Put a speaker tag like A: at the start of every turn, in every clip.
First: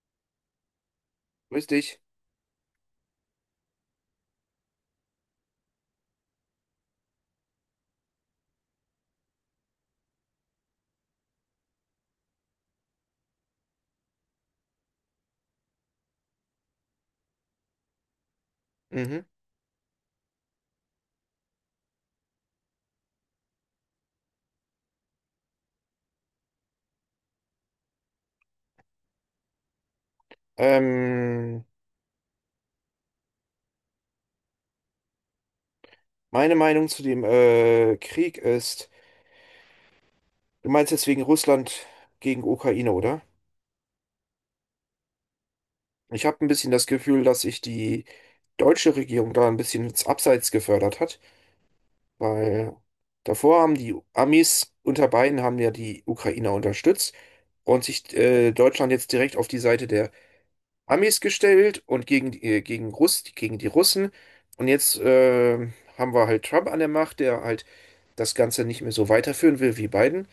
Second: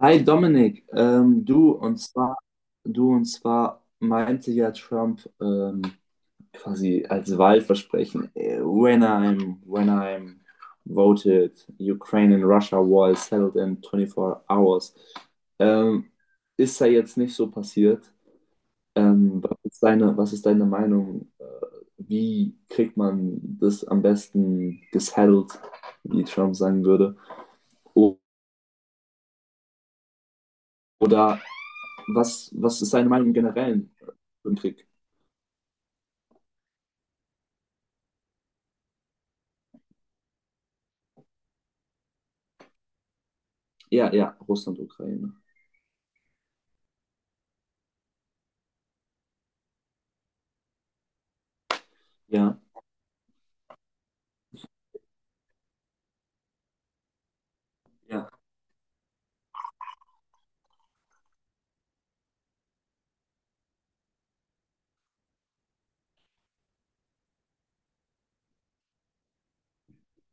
A: Hi Dominik,
B: Grüß
A: du und
B: dich.
A: zwar, du und zwar meinte ja Trump, quasi als Wahlversprechen, when I'm voted, Ukraine and Russia war settled in 24 hours. Ähm, Ist da jetzt nicht so passiert?
B: Mhm.
A: Was ist deine Meinung? Wie kriegt man das am besten gesettelt, wie Trump sagen würde? O- Oder
B: Ähm,
A: was ist deine Meinung im Generellen? Im Krieg.
B: Meine Meinung zu dem Krieg ist, du meinst jetzt wegen Russland gegen Ukraine, oder?
A: Ja, ja, Russland, Ukraine.
B: Ich habe ein bisschen das Gefühl, dass sich die deutsche Regierung da ein bisschen ins Abseits gefördert hat,
A: Ja,
B: weil davor haben die Amis unter Biden haben ja die Ukrainer unterstützt und sich
A: ja.
B: Deutschland jetzt direkt auf die Seite der Amis gestellt und gegen, gegen gegen die Russen. Und jetzt haben wir halt Trump an der Macht, der halt das Ganze nicht mehr so weiterführen will wie Biden.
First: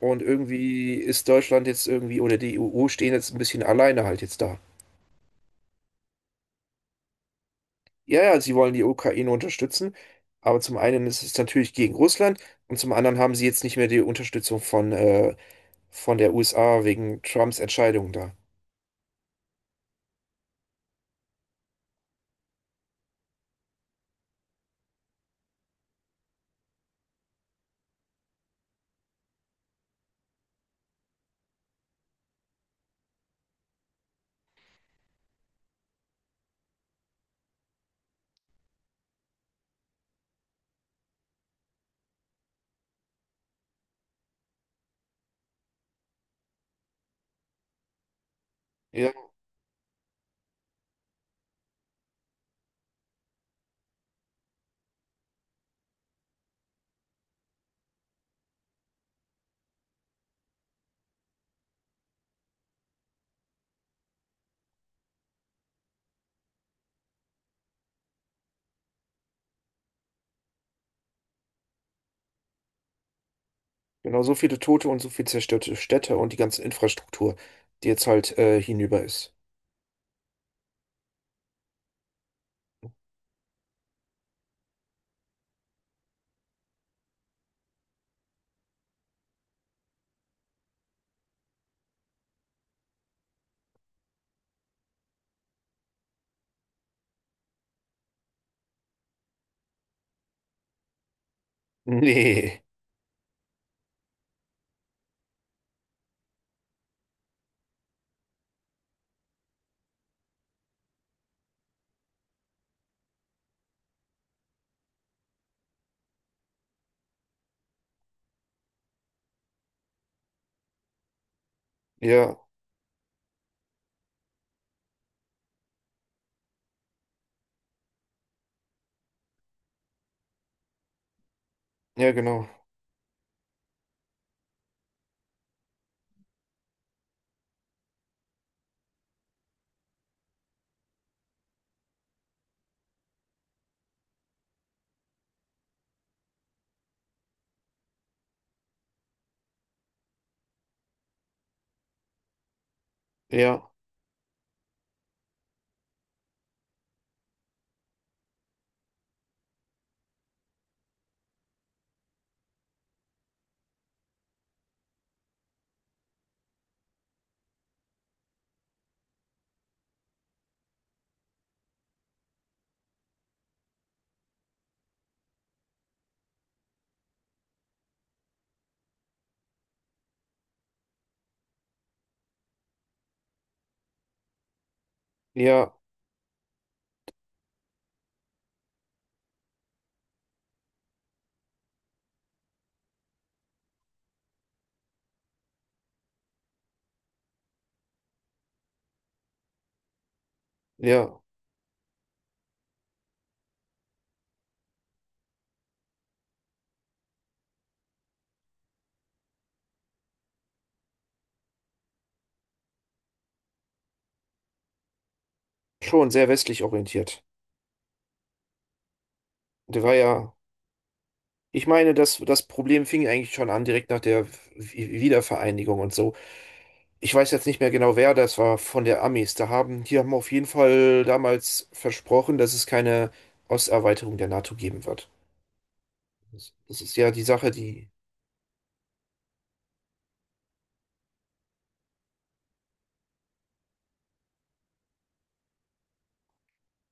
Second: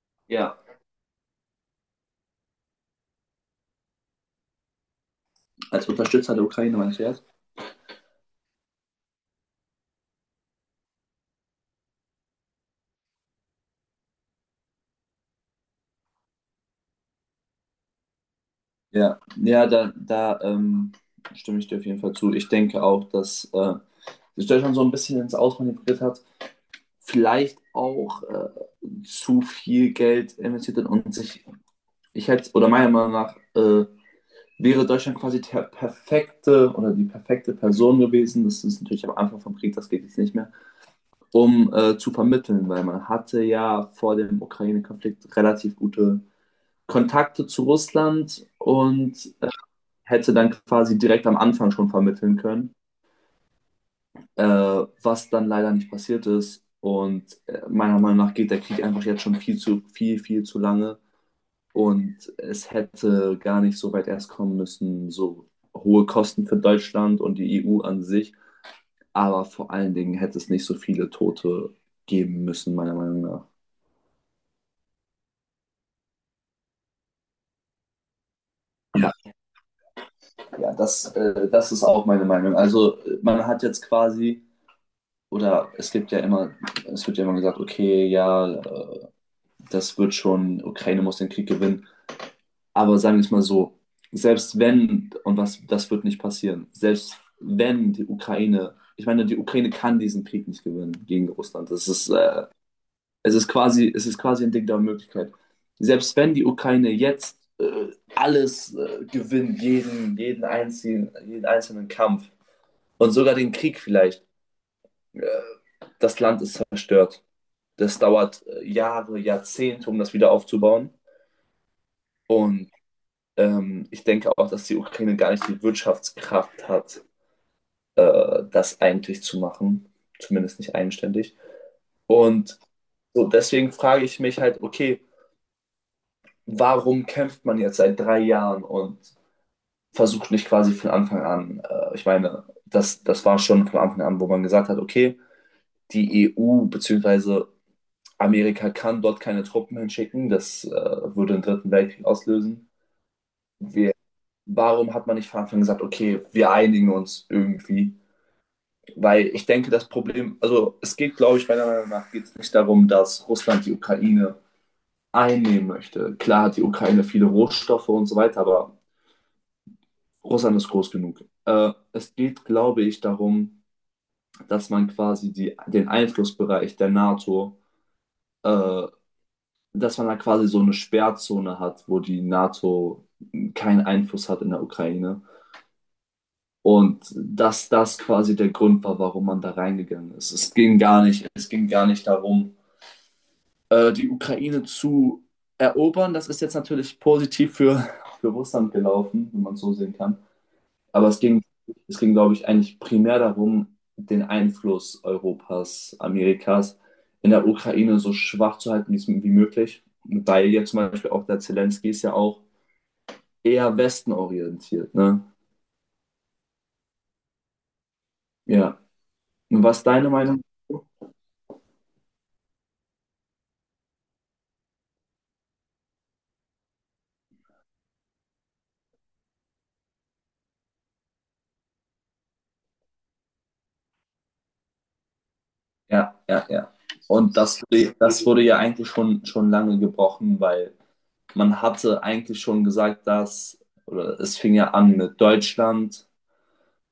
B: Und
A: Ja.
B: irgendwie ist Deutschland jetzt irgendwie oder die EU stehen jetzt ein bisschen alleine halt jetzt da.
A: Als Unterstützer der Ukraine, meinst du jetzt?
B: Ja, ja, sie wollen die Ukraine unterstützen, aber zum einen ist es natürlich gegen Russland und zum anderen haben sie jetzt nicht mehr die Unterstützung von der USA wegen Trumps Entscheidung da.
A: Ja, ja, da, stimme ich dir auf jeden Fall zu. Ich denke auch, dass sich Deutschland so ein bisschen ins Ausmanövriert hat, vielleicht auch zu viel Geld investiert hat und sich, ich hätte, oder meiner Meinung nach, wäre Deutschland quasi der perfekte oder die perfekte Person gewesen. Das ist natürlich am Anfang vom Krieg, das geht jetzt nicht mehr. Um zu vermitteln, weil man hatte ja vor dem Ukraine-Konflikt relativ gute Kontakte zu Russland
B: Ja,
A: und hätte dann quasi direkt am Anfang schon vermitteln können, äh, was dann leider nicht passiert ist. Und meiner Meinung nach geht der Krieg einfach jetzt schon viel zu viel, viel zu lange. Und es hätte gar nicht so weit erst kommen müssen, so hohe Kosten für Deutschland und die EU an sich. Aber vor allen Dingen hätte es nicht so viele Tote geben müssen, meiner Meinung nach.
B: genau, so viele Tote und so viel zerstörte Städte und die ganze Infrastruktur, die jetzt halt hinüber
A: Ja,
B: ist.
A: ja, das ist auch meine Meinung. Also man hat jetzt quasi, oder es gibt ja immer, es wird ja immer gesagt, okay, ja, das wird schon, Ukraine muss den Krieg gewinnen. Aber sagen wir es mal so, selbst wenn, und was, das wird nicht passieren, selbst wenn die Ukraine, ich meine, die Ukraine kann diesen Krieg nicht gewinnen gegen Russland. Das ist,
B: Nee,
A: es ist quasi ein Ding der Möglichkeit. Selbst wenn die Ukraine jetzt alles gewinnt, jeden einzelnen Kampf, und sogar den Krieg vielleicht. Äh, Das Land ist zerstört. Das dauert Jahre, Jahrzehnte, um das wieder aufzubauen.
B: ja,
A: Und ich denke auch, dass die Ukraine gar nicht die Wirtschaftskraft hat, das eigentlich zu machen. Zumindest nicht eigenständig.
B: ja, genau,
A: Und so deswegen frage ich mich halt, okay, warum kämpft man jetzt seit 3 Jahren und versucht nicht quasi von Anfang an, ich meine, das war schon von Anfang an, wo man gesagt hat, okay, die EU bzw. Amerika kann dort keine Truppen hinschicken. Das würde den Dritten Weltkrieg auslösen.
B: ja,
A: Wir, Warum hat man nicht von Anfang an gesagt, okay, wir einigen uns irgendwie? Weil ich denke, das Problem, also es geht, glaube ich, meiner Meinung nach geht es nicht darum, dass Russland die Ukraine einnehmen möchte. Klar hat die Ukraine viele Rohstoffe und so weiter, aber Russland ist groß genug. Es geht, glaube ich, darum, dass man quasi die, den Einflussbereich der NATO, äh, dass man da quasi so eine Sperrzone hat, wo die NATO keinen Einfluss hat in der Ukraine.
B: ja,
A: Und dass das quasi der Grund war, warum man da reingegangen ist. Es ging gar nicht darum, die Ukraine zu erobern. Das ist jetzt natürlich positiv für Russland gelaufen, wenn man es so sehen kann. Aber es
B: ja,
A: ging, es ging, glaube ich, eigentlich primär darum, den Einfluss Europas, Amerikas in der Ukraine so schwach zu halten, wie möglich. Weil jetzt zum Beispiel auch der Zelensky ist ja auch eher westenorientiert, ne?
B: schon sehr westlich orientiert.
A: Ja. Und was
B: Der
A: ist
B: war
A: deine
B: ja,
A: Meinung?
B: ich meine, das, das Problem fing eigentlich schon an, direkt nach der Wiedervereinigung und so. Ich weiß jetzt nicht mehr genau, wer das war von der Amis. Da haben, die haben auf jeden Fall damals versprochen, dass es keine Osterweiterung der NATO geben wird.
A: Ja, ja,
B: Das,
A: ja.
B: das ist ja die
A: Und
B: Sache, die
A: das wurde ja eigentlich schon lange gebrochen, weil man hatte eigentlich schon gesagt, dass, oder es fing ja an mit Deutschland,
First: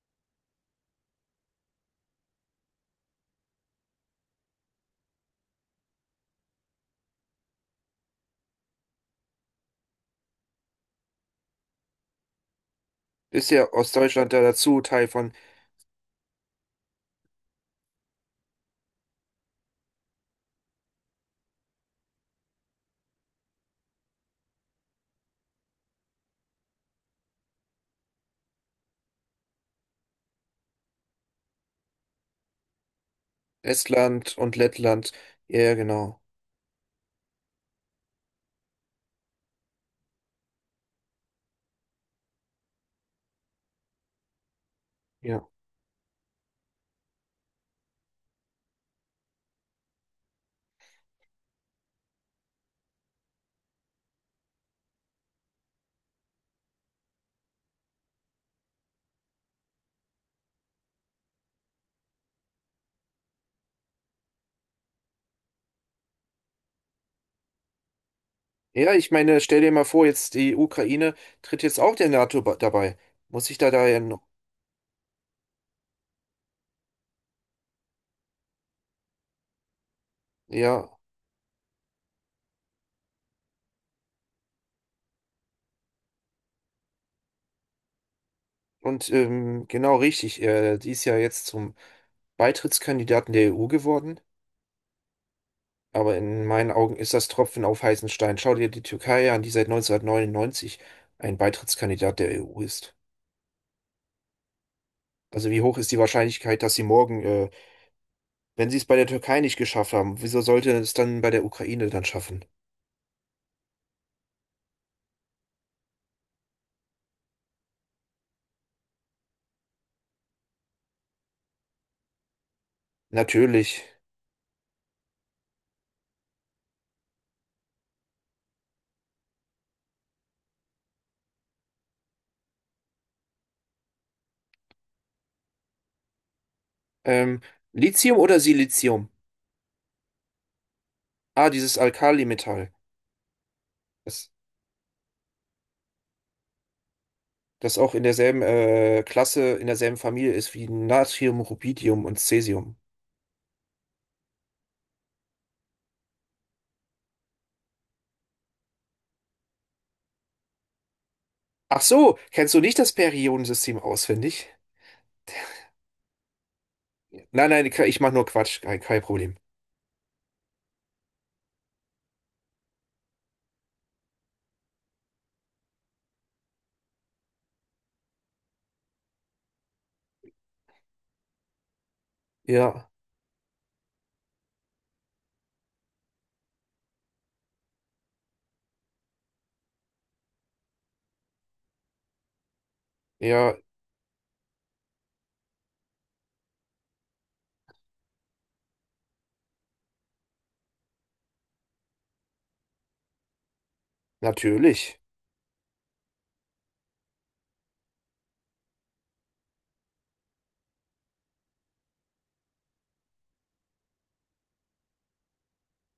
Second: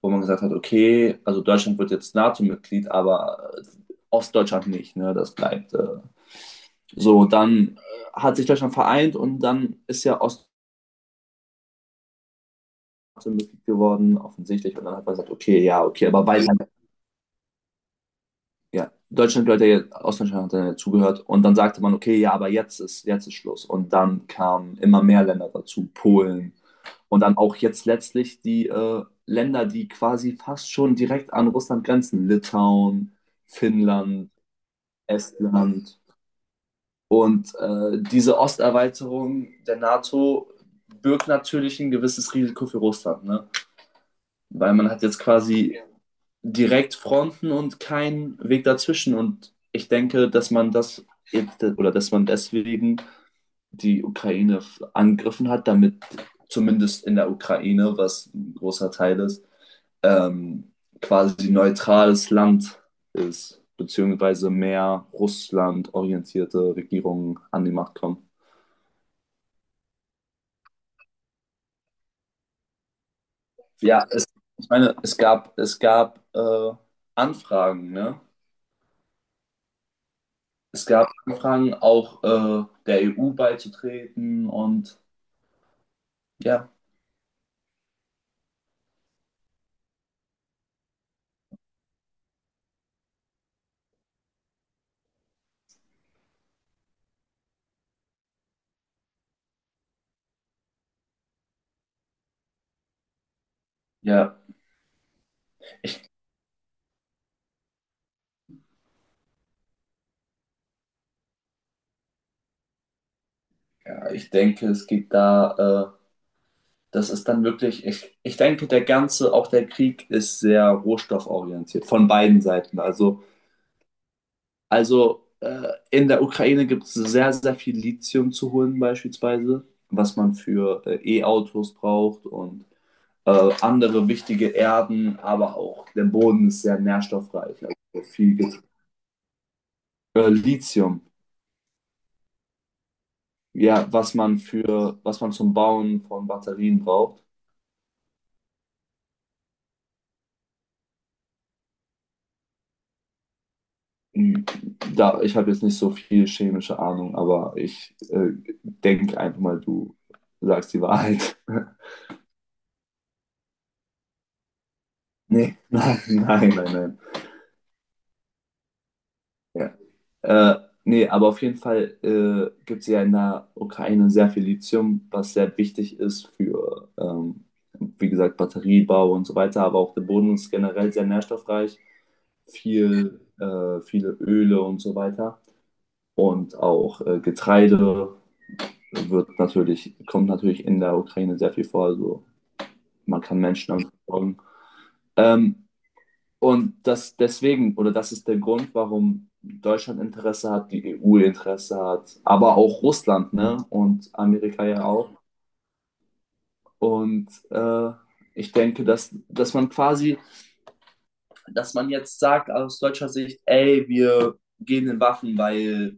A: wo man gesagt hat, okay, also Deutschland wird jetzt NATO-Mitglied, aber Ostdeutschland nicht, ne? Das bleibt so. Dann hat sich Deutschland vereint und dann ist ja Ostdeutschland
B: ist
A: Mitglied
B: ja
A: geworden,
B: Ostdeutschland da
A: offensichtlich.
B: dazu,
A: Und dann hat
B: Teil
A: man gesagt,
B: von
A: okay, ja, okay, aber weil ja, Deutschland gehört ja jetzt, Ostdeutschland hat dann ja zugehört und dann sagte man, okay, ja, aber jetzt ist Schluss. Und dann kamen immer mehr Länder dazu, Polen und dann auch jetzt letztlich die Länder, die quasi fast schon direkt an Russland grenzen, Litauen, Finnland.
B: Estland und Lettland. Ja, ja,
A: Estland.
B: genau.
A: Und diese Osterweiterung der NATO birgt natürlich ein gewisses Risiko für Russland, ne? Weil man hat jetzt
B: Ja.
A: quasi direkt Fronten und keinen Weg dazwischen. Und ich denke, dass man das jetzt, oder dass man deswegen die Ukraine angegriffen hat, damit zumindest in der Ukraine, was ein großer Teil ist, ähm, quasi neutrales Land ist, beziehungsweise mehr Russland orientierte Regierungen an die Macht kommen.
B: Ja, ich meine, stell dir mal vor, jetzt die Ukraine tritt jetzt auch der NATO dabei. Muss ich da da ja
A: Ja,
B: noch.
A: ich meine, es gab Anfragen, ne? Es
B: Ja,
A: gab Anfragen, auch der EU beizutreten und ja,
B: und genau richtig, die ist ja jetzt zum Beitrittskandidaten der EU geworden, aber in meinen Augen ist das Tropfen auf heißen Stein. Schau dir die Türkei an, die seit 1999 ein Beitrittskandidat der EU ist.
A: ja,
B: Also wie hoch ist die Wahrscheinlichkeit, dass sie morgen, wenn sie es bei der Türkei nicht geschafft haben, wieso sollte es dann bei der Ukraine dann schaffen?
A: ja, ich denke, es geht da, das ist dann wirklich, ich denke, der ganze, auch der Krieg ist sehr rohstofforientiert von beiden Seiten. Also
B: Natürlich.
A: Also in der Ukraine gibt es sehr, sehr viel Lithium zu holen beispielsweise, was man für E-Autos braucht und andere wichtige Erden, aber auch der Boden ist sehr
B: Ähm,
A: nährstoffreich. Also
B: Lithium
A: viel
B: oder
A: gibt's.
B: Silizium?
A: Lithium,
B: Ah, dieses Alkalimetall.
A: ja, was
B: Das
A: man für, was man zum Bauen von Batterien braucht.
B: das auch in derselben Klasse, in derselben Familie ist wie Natrium, Rubidium und Cäsium.
A: Hm, Da, ich habe jetzt nicht so viel chemische Ahnung, aber ich denke einfach mal, du sagst die Wahrheit.
B: Ach so, kennst du nicht das Periodensystem auswendig?
A: Nee, nein, nein, nein, nein.
B: Nein, nein, ich mache nur Quatsch, kein, kein Problem.
A: Ja. Äh, Nee, aber auf jeden Fall gibt es ja in der Ukraine sehr viel Lithium, was sehr wichtig ist für, wie gesagt, Batteriebau und so weiter, aber auch der Boden ist generell sehr nährstoffreich,
B: Ja,
A: viele Öle und so weiter. Und auch Getreide wird natürlich, kommt natürlich in der Ukraine sehr viel vor. Also man kann
B: ja,
A: Menschen damit versorgen. Ähm, Und das deswegen, oder das ist der Grund, warum Deutschland Interesse hat, die EU Interesse hat, aber auch Russland, ne? Und Amerika ja
B: natürlich.
A: auch. Und ich denke, dass man jetzt sagt aus deutscher Sicht, ey, wir gehen in Waffen, weil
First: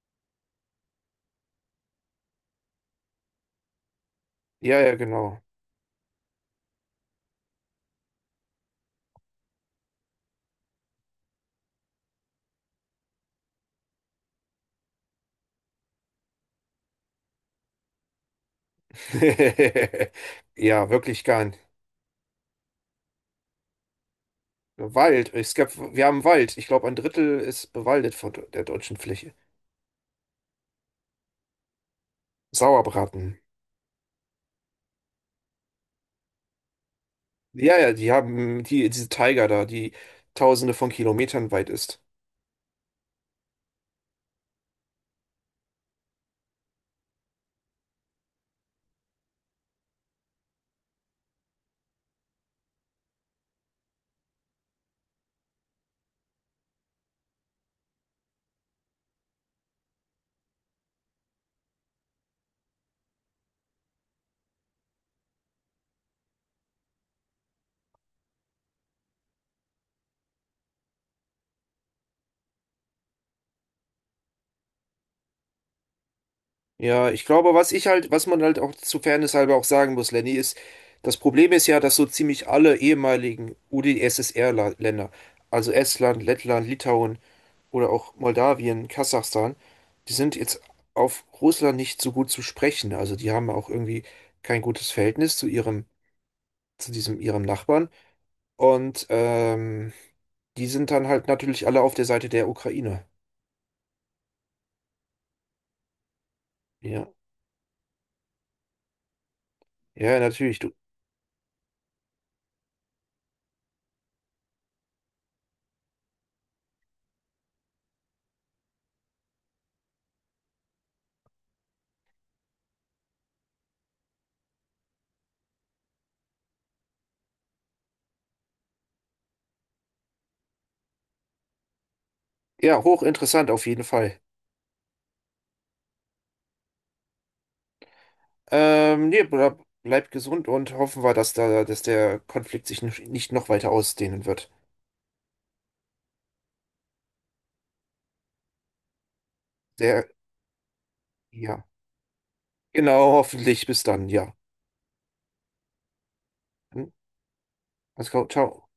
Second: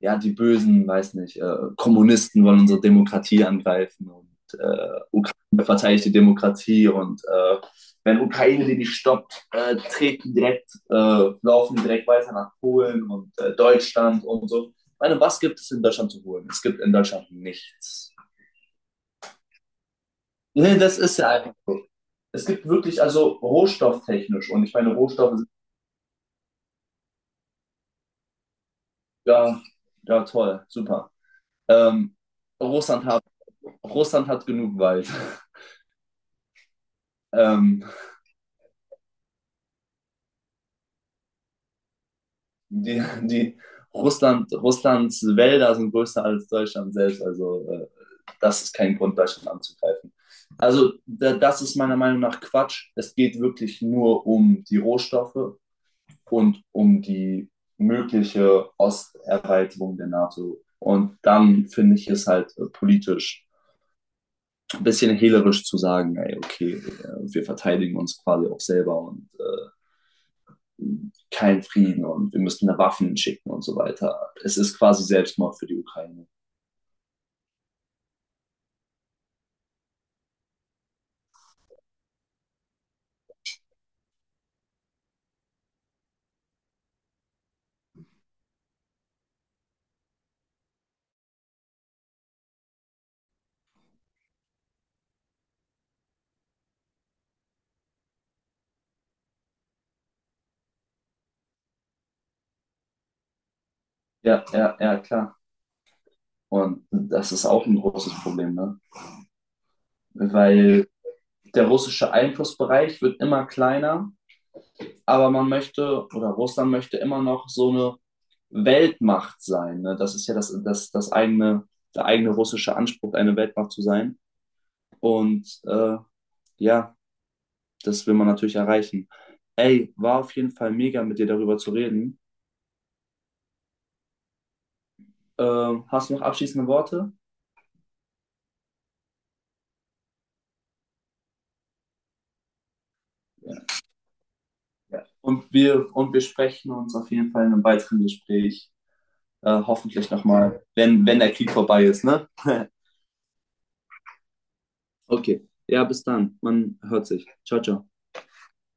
A: ja die bösen, weiß nicht, Kommunisten wollen unsere Demokratie angreifen und
B: Ja, ja,
A: äh,
B: genau.
A: verteidigt die Demokratie und wenn Ukraine die nicht stoppt, laufen direkt weiter nach Polen und Deutschland und so. Ich meine, was gibt es in Deutschland zu holen? Es gibt in Deutschland nichts. Nee,
B: Ja,
A: das ist
B: wirklich
A: ja einfach.
B: gern.
A: Es gibt wirklich, also rohstofftechnisch, und ich meine,
B: Wald,
A: Rohstoffe sind
B: es gab, wir haben Wald. Ich glaube, ein Drittel ist bewaldet von der deutschen Fläche.
A: ja, ja toll, super. Ähm, Russland hat,
B: Sauerbraten.
A: Russland hat genug Wald.
B: Ja,
A: Ähm,
B: ja, die haben die, diese Tiger da, die tausende von Kilometern weit ist.
A: Die, die Russlands Wälder sind größer als Deutschland selbst. Also das ist kein Grund, Deutschland anzugreifen. Also da, das ist meiner Meinung nach Quatsch. Es geht wirklich nur um die Rohstoffe und um die mögliche Osterweiterung der NATO. Und dann finde ich es halt politisch ein bisschen hehlerisch zu sagen, ey, okay, wir verteidigen uns quasi auch selber und keinen Frieden und wir müssen da Waffen schicken und so weiter. Es ist quasi Selbstmord für die Ukraine.
B: Ja, ich glaube, was ich halt, was man halt auch zu Fairness halber auch sagen muss, Lenny, ist, das Problem ist ja, dass so ziemlich alle ehemaligen UdSSR-Länder, also Estland, Lettland, Litauen oder auch Moldawien, Kasachstan, die sind jetzt auf Russland nicht so gut zu sprechen. Also die haben auch irgendwie kein gutes Verhältnis zu ihrem, zu diesem ihrem Nachbarn. Und die sind dann halt natürlich alle auf der Seite der Ukraine.
A: Ja, ja, ja, klar. Und
B: Ja,
A: das ist auch ein großes Problem, ne?
B: ja, natürlich. Du,
A: Weil der russische Einflussbereich wird immer kleiner, aber man möchte oder Russland möchte immer noch so eine Weltmacht sein. Ne? Das ist ja das, eigene, der eigene russische Anspruch, eine Weltmacht zu sein. Und ja, das will man natürlich erreichen. Ey, war auf jeden Fall mega, mit dir darüber zu reden.
B: ja, hochinteressant auf jeden Fall.
A: Hast du noch abschließende Worte?
B: Nee, bleib gesund und hoffen wir, dass da, dass der Konflikt sich nicht noch
A: Ja,
B: weiter ausdehnen wird.
A: ja. Und wir sprechen uns auf jeden Fall in einem weiteren Gespräch,
B: Der,
A: hoffentlich nochmal, wenn der Krieg
B: ja.
A: vorbei ist, ne?
B: Genau, hoffentlich. Bis dann, ja.
A: Okay. Ja, bis dann. Man
B: Hm?
A: hört sich. Ciao, ciao.
B: Alles klar, ciao.